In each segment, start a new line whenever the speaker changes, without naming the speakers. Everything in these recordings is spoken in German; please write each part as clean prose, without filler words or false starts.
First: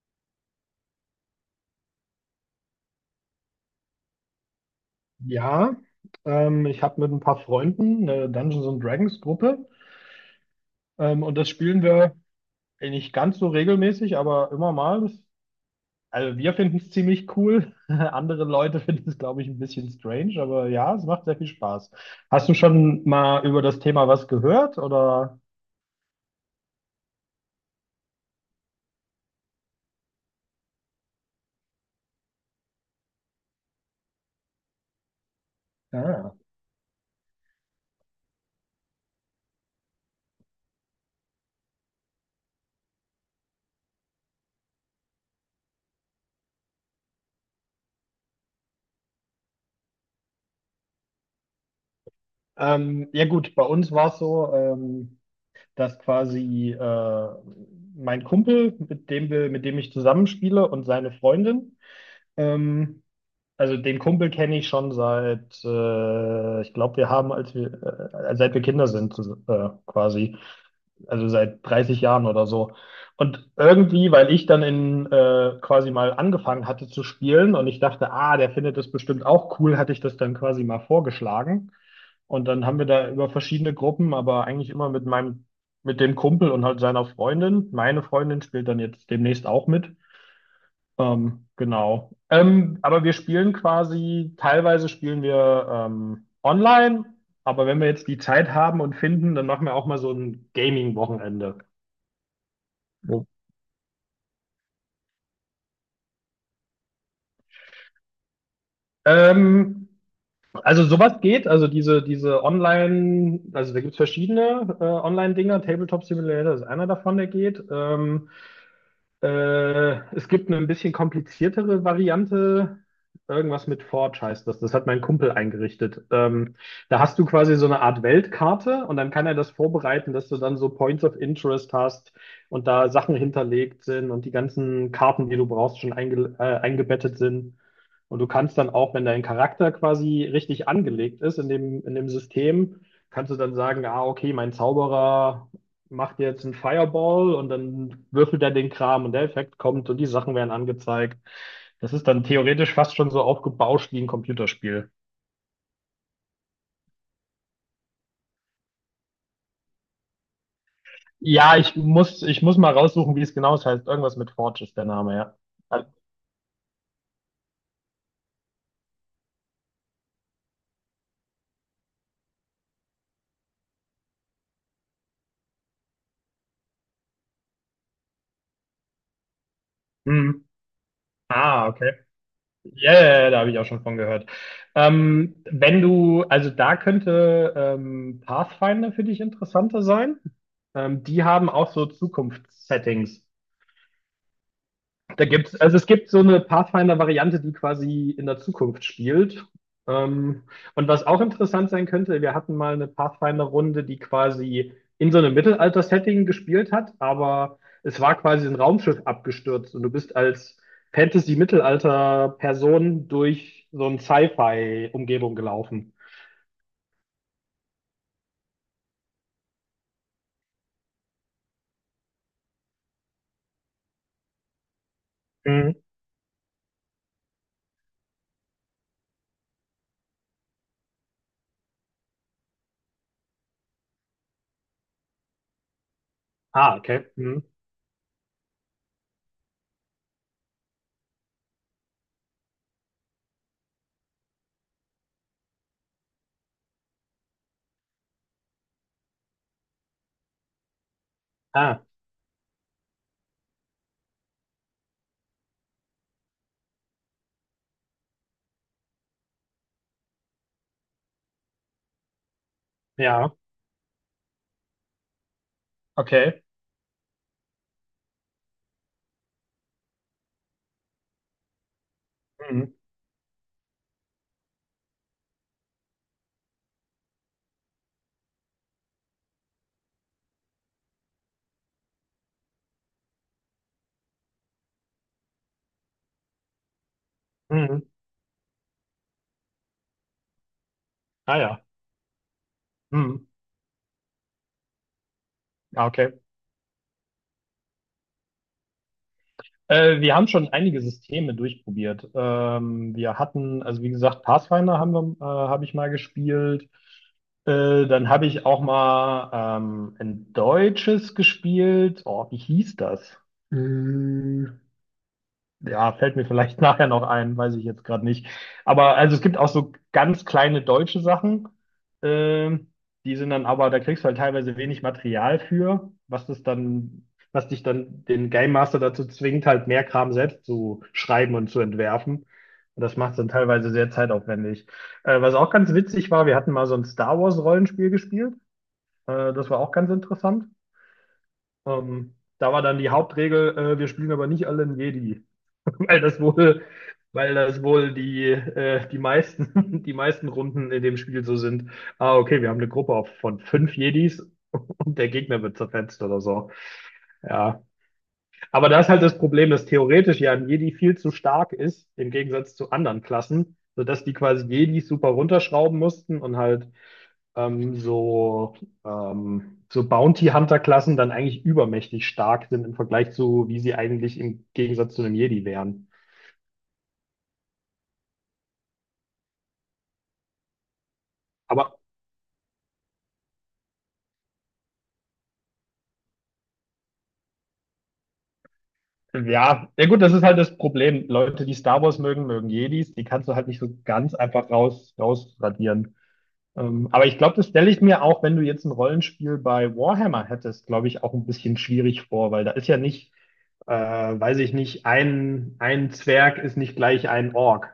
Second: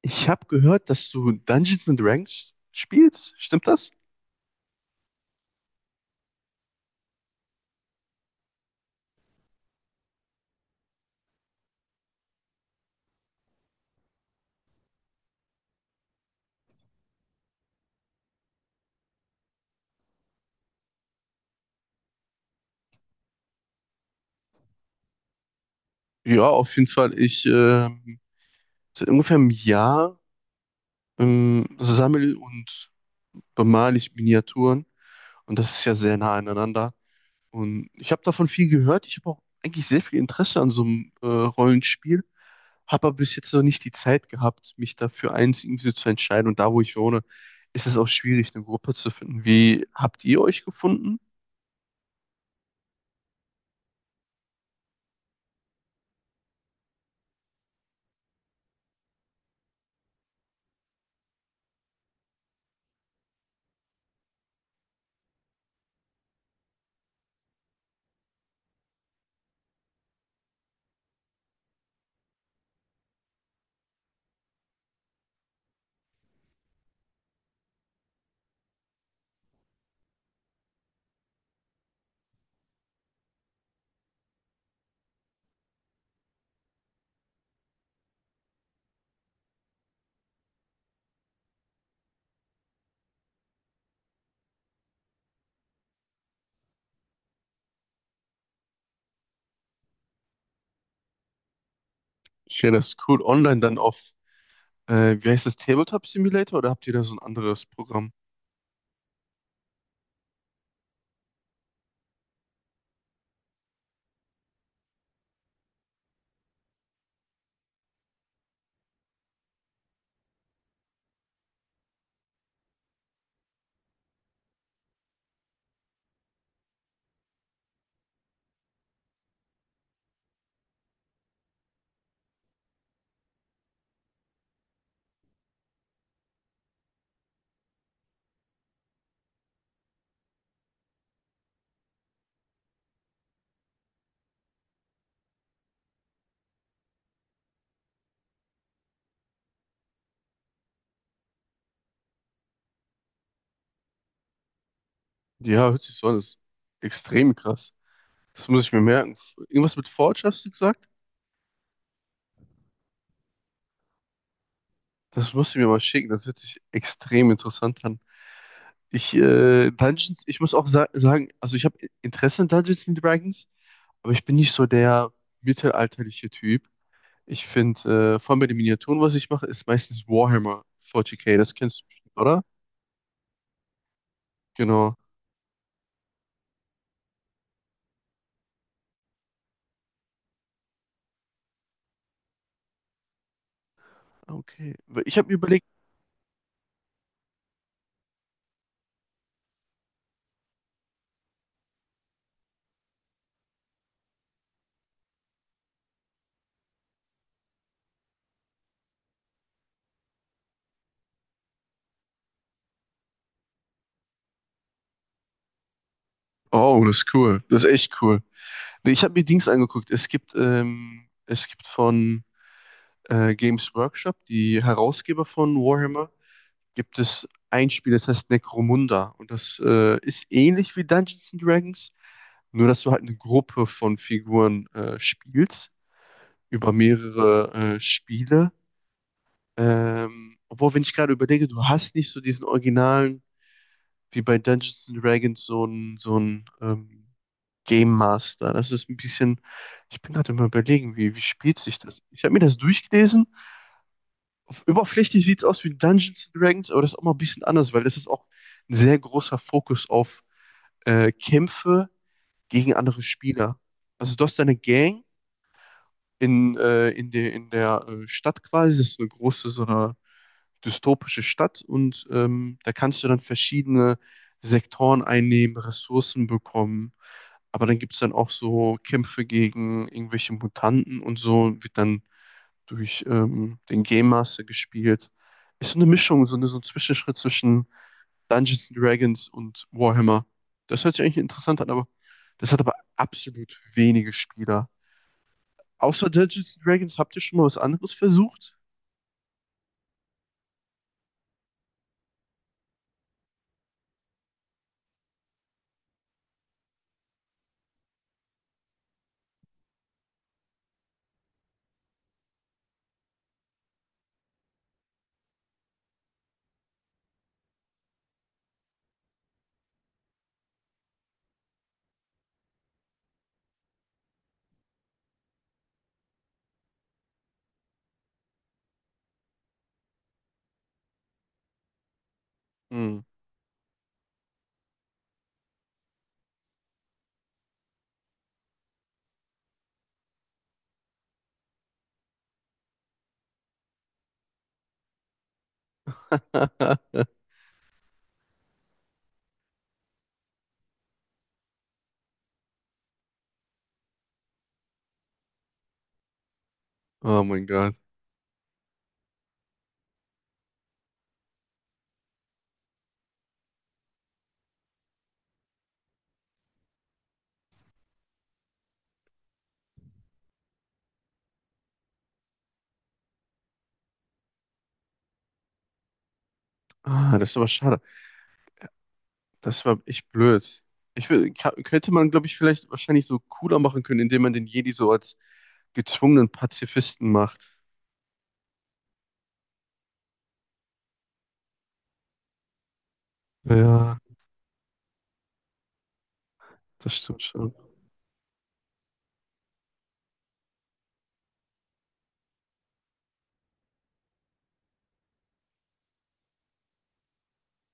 Ich habe gehört, dass du Dungeons and Dragons spielst. Stimmt das?
Ja, ich habe mit ein paar Freunden eine Dungeons and Dragons Gruppe, und das spielen wir eh nicht ganz so regelmäßig, aber immer mal. Also wir finden es ziemlich cool. Andere Leute finden es, glaube ich, ein bisschen strange, aber ja, es macht sehr viel Spaß. Hast du schon mal über das Thema was gehört oder?
Ja, auf jeden Fall. Ich Seit ungefähr einem Jahr sammle und bemale ich Miniaturen, und das ist ja sehr
Ja,
nah aneinander. Und ich habe davon viel gehört. Ich habe auch eigentlich sehr viel Interesse an so einem Rollenspiel, habe aber bis jetzt noch nicht die Zeit gehabt, mich dafür eins irgendwie zu entscheiden. Und da, wo ich wohne, ist es auch schwierig, eine Gruppe zu finden. Wie habt ihr euch gefunden?
ja gut, bei uns war es so, dass quasi mein Kumpel, mit dem ich zusammenspiele und seine Freundin ähm, Also den Kumpel kenne ich schon seit, ich glaube, wir haben, als wir, seit wir Kinder sind, quasi, also seit 30 Jahren oder so. Und irgendwie, weil ich dann in quasi mal angefangen hatte zu spielen und ich dachte, ah, der findet das bestimmt auch cool, hatte ich das dann quasi mal vorgeschlagen. Und dann haben wir da über verschiedene Gruppen, aber eigentlich immer mit meinem, mit dem Kumpel und halt seiner Freundin. Meine Freundin spielt dann jetzt demnächst auch mit. Genau. Aber wir spielen quasi, teilweise spielen wir online, aber wenn wir jetzt die Zeit haben und finden, dann machen wir auch mal so ein Gaming-Wochenende.
Ich wäre das cool,
Ja.
online dann auf wie heißt das? Tabletop Simulator, oder habt ihr da so ein anderes Programm?
Ähm, also sowas geht, also diese Online, also da gibt es verschiedene Online-Dinger, Tabletop Simulator ist einer davon, der geht. Es gibt eine ein bisschen kompliziertere Variante. Irgendwas mit Forge heißt das. Das hat mein Kumpel eingerichtet. Da hast du quasi so eine Art Weltkarte und dann kann er das vorbereiten, dass du dann so Points of Interest hast und da Sachen hinterlegt sind und die ganzen Karten, die du brauchst, schon eingebettet sind. Und du kannst dann auch, wenn dein Charakter quasi richtig angelegt ist in dem System, kannst du dann sagen, ah, okay, mein Zauberer macht jetzt einen Fireball und dann würfelt er den Kram und der Effekt kommt und die Sachen werden angezeigt. Das ist dann theoretisch fast schon so aufgebauscht wie ein Computerspiel.
Ja, hört sich so an. Das ist extrem krass. Das muss ich mir merken. Irgendwas mit Forge hast du gesagt?
Ja, ich muss mal raussuchen, wie es genau heißt. Irgendwas mit Forge ist der Name,
Das
ja.
musst du mir mal
Ah,
schicken. Das hört sich extrem interessant an. Ich muss auch sa sagen, also ich habe Interesse an Dungeons and Dragons, aber ich bin nicht so der mittelalterliche Typ. Vor allem bei den Miniaturen, was ich mache, ist meistens
hm.
Warhammer 40k. Das
Ah,
kennst du
okay.
bestimmt, oder?
Ja, ja, ja, da habe ich auch schon von gehört.
Genau.
Wenn du, also da könnte Pathfinder für dich interessanter sein. Die haben auch so Zukunftssettings.
Okay. Ich
Da
habe mir
gibt's,
überlegt,
also es gibt so eine Pathfinder-Variante, die quasi in der Zukunft spielt. Ähm, und was auch interessant sein könnte, wir hatten mal eine Pathfinder-Runde, die quasi in so einem Mittelalter-Setting gespielt hat, aber es war quasi ein Raumschiff abgestürzt und du bist als Fantasy-Mittelalter-Person durch so eine Sci-Fi-Umgebung gelaufen.
oh, das ist cool. Das ist echt cool. Nee, ich habe mir Dings angeguckt. Es gibt von Games Workshop, die Herausgeber von
Mhm.
Warhammer, gibt es ein Spiel, das heißt Necromunda. Und das ist ähnlich wie Dungeons and Dragons, nur dass du halt eine Gruppe von Figuren spielst über
Ah, okay. Mhm.
mehrere Spiele. Obwohl, wenn ich gerade überlege, du hast nicht so diesen originalen, wie bei Dungeons and Dragons, so einen Game Master. Das ist ein bisschen, ich bin gerade immer überlegen, wie, wie spielt sich
Ah,
das? Ich habe mir das durchgelesen. Oberflächlich sieht es aus wie Dungeons and Dragons, aber das ist auch mal ein bisschen anders, weil das ist auch ein sehr großer Fokus auf Kämpfe gegen andere
ja,
Spieler. Also du hast deine Gang
okay.
in der Stadt quasi. Das ist so eine große, so eine dystopische Stadt, und da
Mhm.
kannst du dann verschiedene Sektoren einnehmen, Ressourcen bekommen. Aber dann gibt es dann auch so Kämpfe gegen irgendwelche Mutanten und so, wird dann durch den Game Master gespielt. Ist so eine Mischung, so eine, so ein Zwischenschritt zwischen
Mhm.
Dungeons and Dragons und Warhammer. Das hört sich eigentlich
Ah,
interessant
ja.
an, aber das hat aber
Mhm.
absolut wenige Spieler.
Ah,
Außer
okay.
Dungeons and Dragons, habt ihr schon mal was anderes versucht?
Wir haben schon einige Systeme durchprobiert. Wir hatten, also wie gesagt, Pathfinder haben wir, habe ich mal gespielt. Dann habe ich auch mal ein deutsches gespielt. Oh, wie hieß das? Ja, fällt mir vielleicht nachher noch ein, weiß ich jetzt gerade nicht. Aber also es gibt auch so ganz kleine deutsche Sachen, ähm, die sind dann aber, da kriegst du halt teilweise wenig Material für, was das dann, was dich dann den Game Master dazu zwingt, halt mehr Kram selbst zu schreiben und zu entwerfen. Und das
Hm.
macht es dann teilweise sehr zeitaufwendig. Was auch ganz witzig war, wir hatten mal so ein Star Wars Rollenspiel gespielt. Das war auch ganz interessant. Da war dann die Hauptregel, wir spielen aber nicht alle einen Jedi. weil das wohl, weil das wohl die meisten, die meisten Runden in dem Spiel so sind. Ah, okay, wir haben eine Gruppe von fünf Jedis und der Gegner wird zerfetzt oder so.
Oh mein
Ja.
Gott.
Aber da ist halt das Problem, dass theoretisch ja ein Jedi viel zu stark ist, im Gegensatz zu anderen Klassen, sodass die quasi Jedis super runterschrauben mussten und halt ähm, so, so Bounty Hunter-Klassen dann eigentlich übermächtig stark sind im Vergleich zu, wie sie eigentlich im Gegensatz zu einem Jedi wären.
Ah, das ist aber schade. Das war echt blöd. Ich will,
Aber
könnte man, glaube ich, vielleicht wahrscheinlich so cooler machen können, indem man den Jedi so als gezwungenen Pazifisten macht.
Ja, ja gut, das ist halt das Problem. Leute, die Star Wars mögen, mögen Jedis. Die kannst du halt nicht so
Ja,
ganz einfach rausradieren.
das
Aber ich
stimmt
glaube, das
schon.
stelle ich mir auch, wenn du jetzt ein Rollenspiel bei Warhammer hättest, glaube ich, auch ein bisschen schwierig vor, weil da ist ja nicht, weiß ich nicht, ein Zwerg ist nicht gleich ein Ork.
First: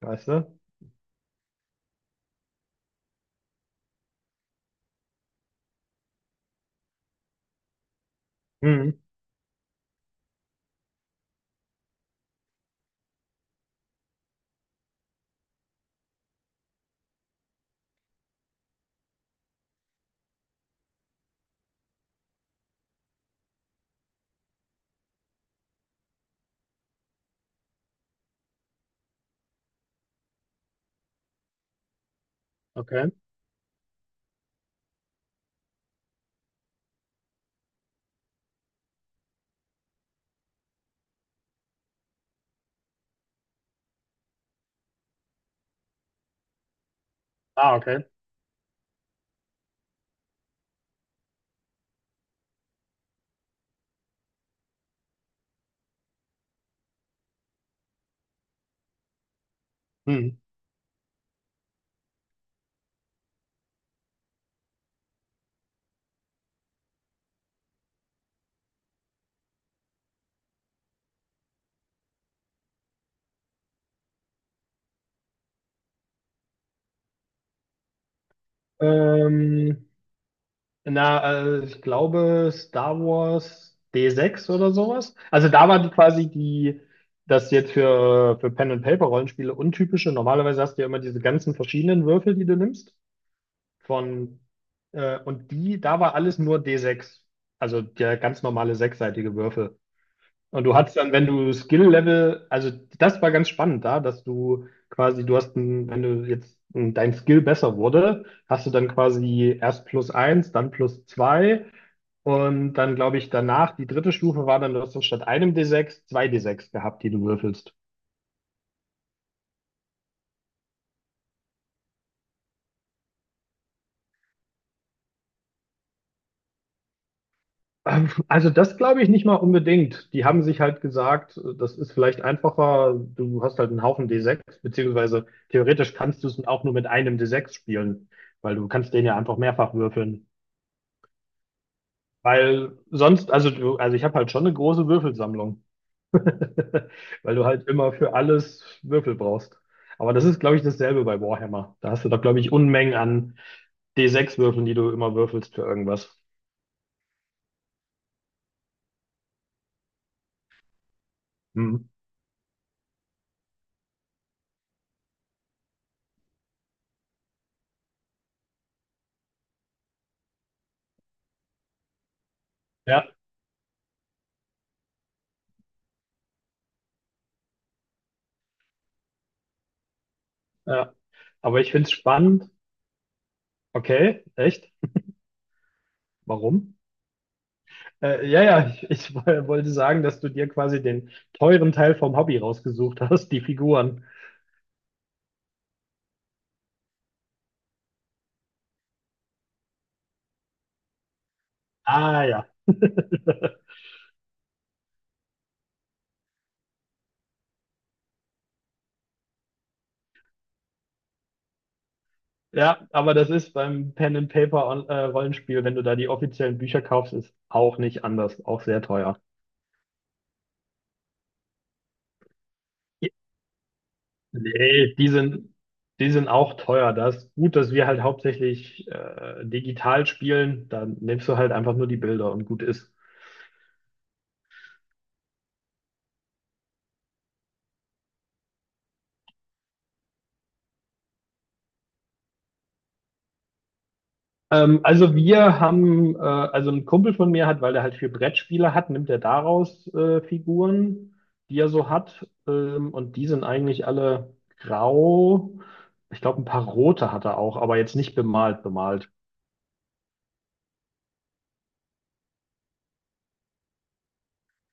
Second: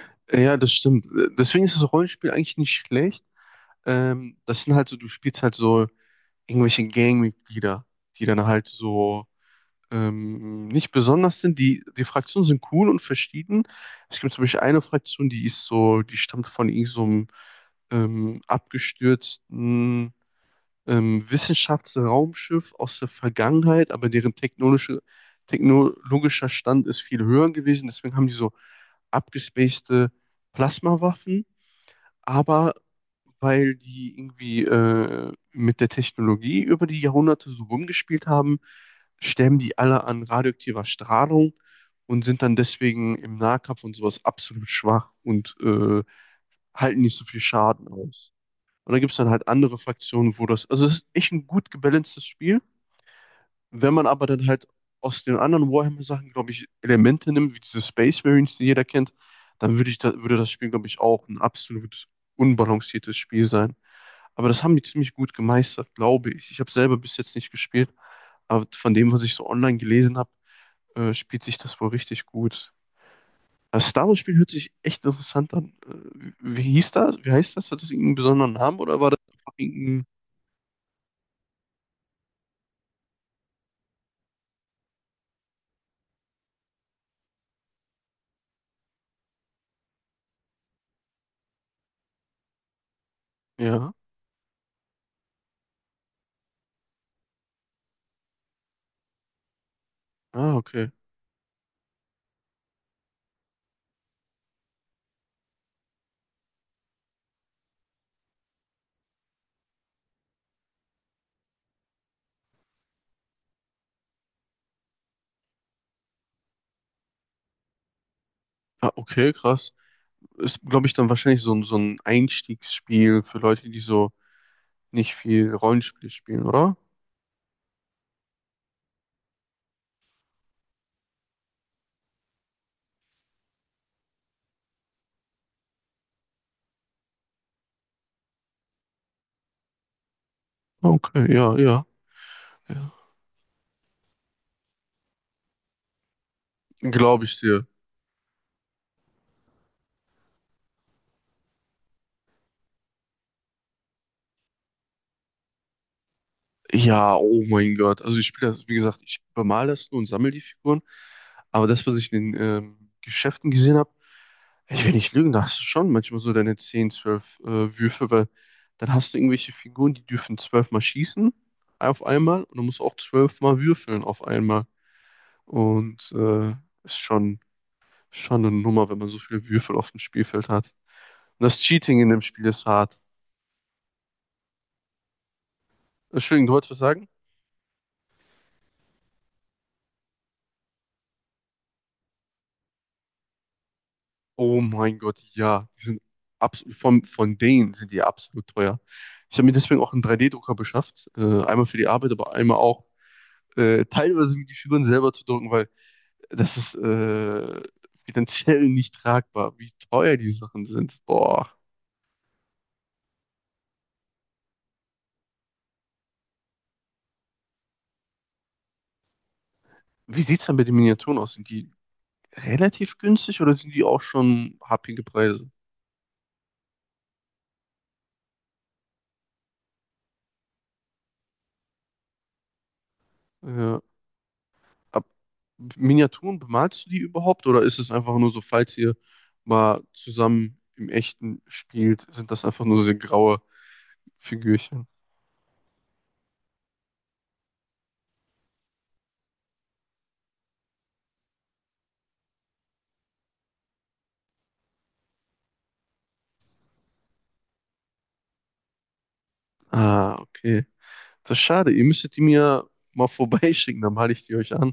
Weißt
Ja,
du?
das stimmt. Deswegen ist das Rollenspiel eigentlich nicht schlecht. Das sind halt so, du spielst halt so irgendwelche Gangmitglieder, die dann halt
Hm,
so nicht besonders sind. Die, die Fraktionen sind cool und verschieden. Es gibt zum Beispiel eine Fraktion, die ist so, die stammt von irgend so einem abgestürzten Wissenschaftsraumschiff aus der Vergangenheit, aber deren technologischer Stand ist viel höher gewesen. Deswegen haben die so abgespacede Plasmawaffen, aber
okay.
weil die irgendwie mit der Technologie über die Jahrhunderte so rumgespielt haben, sterben die alle an radioaktiver Strahlung und sind dann deswegen im Nahkampf und sowas absolut schwach und halten nicht so viel
Ah,
Schaden
okay.
aus. Und dann gibt es dann halt andere Fraktionen, wo das, also es ist echt ein gut gebalancedes Spiel. Wenn man aber dann halt aus den anderen Warhammer-Sachen, glaube ich, Elemente nimmt, wie diese Space Marines, die jeder kennt, dann würde ich da,
Hm.
würde das Spiel, glaube ich, auch ein absolut unbalanciertes Spiel sein. Aber das haben die ziemlich gut gemeistert, glaube ich. Ich habe selber bis jetzt nicht gespielt, aber von dem, was ich so online gelesen habe, spielt sich das wohl richtig gut. Das Star Wars-Spiel hört sich echt interessant an. Wie hieß das? Wie heißt das? Hat das irgendeinen besonderen Namen oder war das einfach
Ähm,
irgendein?
Na, ich glaube Star Wars D6 oder sowas. Also da war die quasi die, das jetzt für, Pen and Paper Rollenspiele untypische. Normalerweise hast du ja immer diese ganzen verschiedenen Würfel, die du nimmst.
Ja.
Von, und die, da war alles nur D6. Also der ganz normale sechsseitige Würfel.
Ah,
Und du
okay.
hattest dann, wenn du Skill-Level, also das war ganz spannend da, dass du quasi, du hast ein, wenn du jetzt ein, dein Skill besser wurde, hast du dann quasi erst plus eins, dann plus zwei. Und dann glaube ich danach, die dritte Stufe war dann, du hast dann statt einem D6 zwei D6 gehabt, die du würfelst.
Ah, okay, krass. Ist, glaube ich, dann wahrscheinlich so, so ein Einstiegsspiel für Leute, die so nicht viel Rollenspiel spielen, oder?
Also das glaube ich nicht mal unbedingt. Die haben sich halt gesagt, das ist vielleicht einfacher, du hast halt einen Haufen D6, beziehungsweise theoretisch kannst du es auch nur mit einem D6 spielen, weil du kannst den ja einfach mehrfach würfeln.
Okay, ja, ja,
Weil
ja.
sonst, also du, also ich habe halt schon eine große Würfelsammlung,
Glaube
weil
ich
du
dir.
halt immer für alles Würfel brauchst. Aber das ist, glaube ich, dasselbe bei Warhammer. Da hast du doch, glaube ich, Unmengen an D6 würfeln, die du immer würfelst für irgendwas.
Ja, oh mein Gott. Also ich spiele das, wie gesagt, ich bemale das nur und sammle die Figuren. Aber das,
Mhm.
was ich in den Geschäften gesehen habe, ich will nicht lügen, da hast du schon manchmal so deine 10, 12 Würfe, weil dann hast du irgendwelche Figuren, die dürfen 12 mal schießen auf einmal, und du musst auch
Ja,
12 mal würfeln auf einmal. Und ist schon, schon eine Nummer, wenn man so viele Würfel auf dem Spielfeld hat.
ja.
Und das
Aber ich finde es
Cheating in dem Spiel
spannend.
ist hart.
Okay, echt?
Entschuldigung, du wolltest
Warum?
was sagen?
Ja, ja, ich wollte sagen, dass du dir quasi den teuren Teil vom Hobby rausgesucht hast, die Figuren.
Oh mein Gott, ja. Die sind absolut, von denen sind die absolut teuer. Ich habe mir deswegen auch einen 3D-Drucker beschafft. Einmal für die Arbeit,
Ah,
aber
ja.
einmal auch teilweise mit die Figuren selber zu drucken, weil das ist finanziell nicht tragbar, wie teuer die Sachen sind. Boah.
Ja, aber das ist beim Pen and Paper Rollenspiel, wenn du da die offiziellen Bücher kaufst, ist auch nicht anders, auch sehr teuer.
Wie sieht's dann bei den Miniaturen aus? Sind die relativ günstig oder sind die auch schon
Nee,
happige
die sind,
Preise?
die sind auch teuer. Das ist gut, dass wir halt hauptsächlich digital spielen. Dann nimmst du halt einfach nur die Bilder und gut ist.
Ja, ab Miniaturen, bemalst du die überhaupt, oder ist es einfach nur so, falls ihr mal zusammen im Echten spielt, sind das einfach nur so graue Figürchen?
Also ein Kumpel von mir hat, weil er halt viel Brettspiele hat, nimmt er daraus Figuren, die er so hat. Und die sind eigentlich alle grau. Ich glaube, ein paar rote hat er auch, aber jetzt nicht bemalt, bemalt.
Ah, okay. Das ist schade. Ihr müsstet die mir mal vorbeischicken, dann male ich die euch an.